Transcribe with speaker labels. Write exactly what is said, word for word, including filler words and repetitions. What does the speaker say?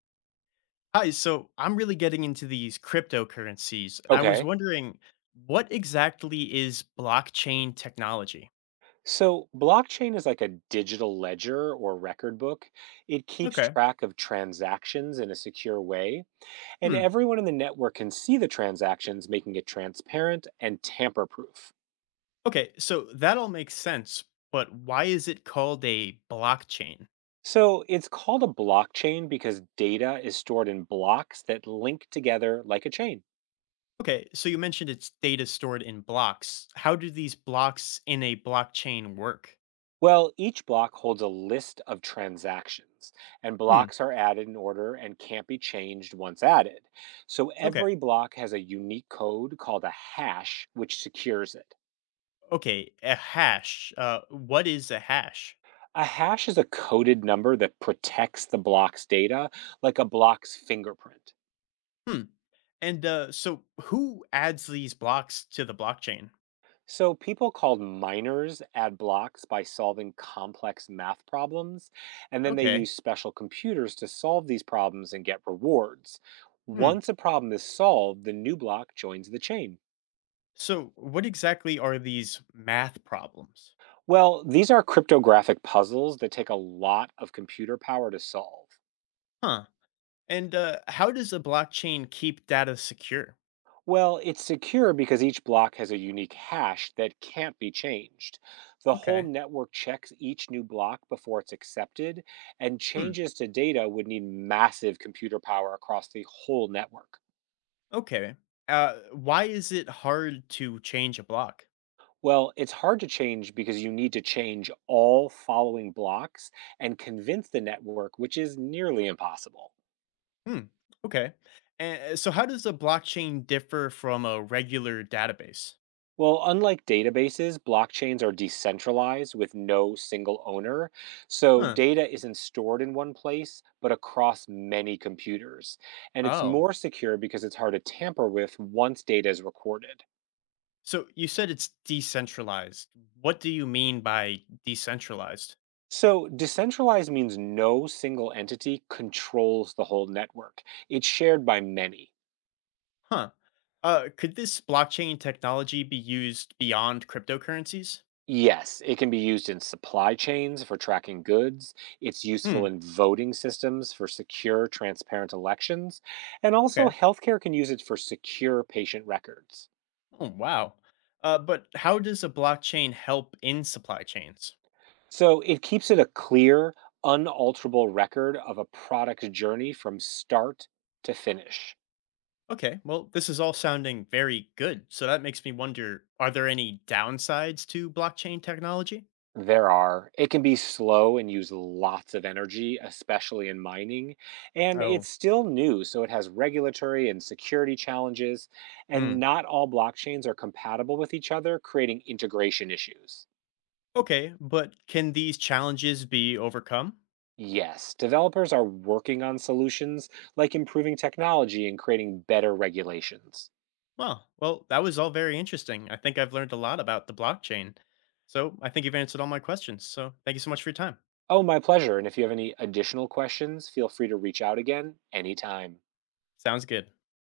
Speaker 1: Hi, so I'm really getting into these cryptocurrencies, and I was
Speaker 2: Okay.
Speaker 1: wondering what exactly is blockchain technology?
Speaker 2: So, blockchain is like a digital ledger or record book. It keeps
Speaker 1: Okay.
Speaker 2: track of transactions in a secure way, and
Speaker 1: Hmm.
Speaker 2: everyone in the network can see the transactions, making it transparent and tamper proof.
Speaker 1: Okay, so that all makes sense, but why is it called a blockchain?
Speaker 2: So, it's called a blockchain because data is stored in blocks that link together like a chain.
Speaker 1: Okay, so you mentioned it's data stored in blocks. How do these blocks in a blockchain work?
Speaker 2: Well, each block holds a list of transactions, and
Speaker 1: Hmm.
Speaker 2: blocks are added in order and can't be changed once added. So
Speaker 1: Okay.
Speaker 2: every block has a unique code called a hash, which secures it.
Speaker 1: Okay, a hash. Uh, what is a hash?
Speaker 2: A hash is a coded number that protects the block's data like a block's fingerprint.
Speaker 1: Hmm. And uh, so who adds these blocks to the blockchain?
Speaker 2: So, people called miners add blocks by solving complex math problems, and then they
Speaker 1: Okay.
Speaker 2: use special computers to solve these problems and get rewards.
Speaker 1: Hmm.
Speaker 2: Once a problem is solved, the new block joins the chain.
Speaker 1: So, what exactly are these math problems?
Speaker 2: Well, these are cryptographic puzzles that take a lot of computer power to solve.
Speaker 1: Huh. And uh, how does a blockchain keep data secure?
Speaker 2: Well, it's secure because each block has a unique hash that can't be changed. The whole
Speaker 1: Okay.
Speaker 2: network checks each new block before it's accepted, and
Speaker 1: Hmm.
Speaker 2: changes to data would need massive computer power across the whole network.
Speaker 1: Okay. Uh, why is it hard to change a block?
Speaker 2: Well, it's hard to change because you need to change all following blocks and convince the network, which is nearly impossible.
Speaker 1: Hmm. Okay. And so, how does a blockchain differ from a regular database?
Speaker 2: Well, unlike databases, blockchains are decentralized with no single owner. So
Speaker 1: Huh.
Speaker 2: data isn't stored in one place, but across many computers. And it's
Speaker 1: Oh.
Speaker 2: more secure because it's hard to tamper with once data is recorded.
Speaker 1: So, you said it's decentralized. What do you mean by decentralized?
Speaker 2: So decentralized means no single entity controls the whole network, it's shared by many.
Speaker 1: Huh. Uh, could this blockchain technology be used beyond cryptocurrencies?
Speaker 2: Yes, it can be used in supply chains for tracking goods. It's
Speaker 1: Hmm.
Speaker 2: useful in voting systems for secure, transparent elections. And also,
Speaker 1: Okay.
Speaker 2: healthcare can use it for secure patient records.
Speaker 1: Oh, wow. Uh, but how does a blockchain help in supply chains?
Speaker 2: So it keeps it a clear, unalterable record of a product journey from start to finish.
Speaker 1: Okay, well, this is all sounding very good. So that makes me wonder, are there any downsides to blockchain technology?
Speaker 2: There are. It can be slow and use lots of energy, especially in mining. And
Speaker 1: Oh,
Speaker 2: it's still new, so it has regulatory and security challenges. And
Speaker 1: mm.
Speaker 2: not all blockchains are compatible with each other, creating integration issues.
Speaker 1: Okay. But can these challenges be overcome?
Speaker 2: Yes, developers are working on solutions like improving technology and creating better regulations.
Speaker 1: Well, well, that was all very interesting. I think I've learned a lot about the blockchain. So I think you've answered all my questions. So thank you so much for your time.
Speaker 2: Oh, my pleasure. And if you have any additional questions, feel free to reach out again anytime.
Speaker 1: Sounds good.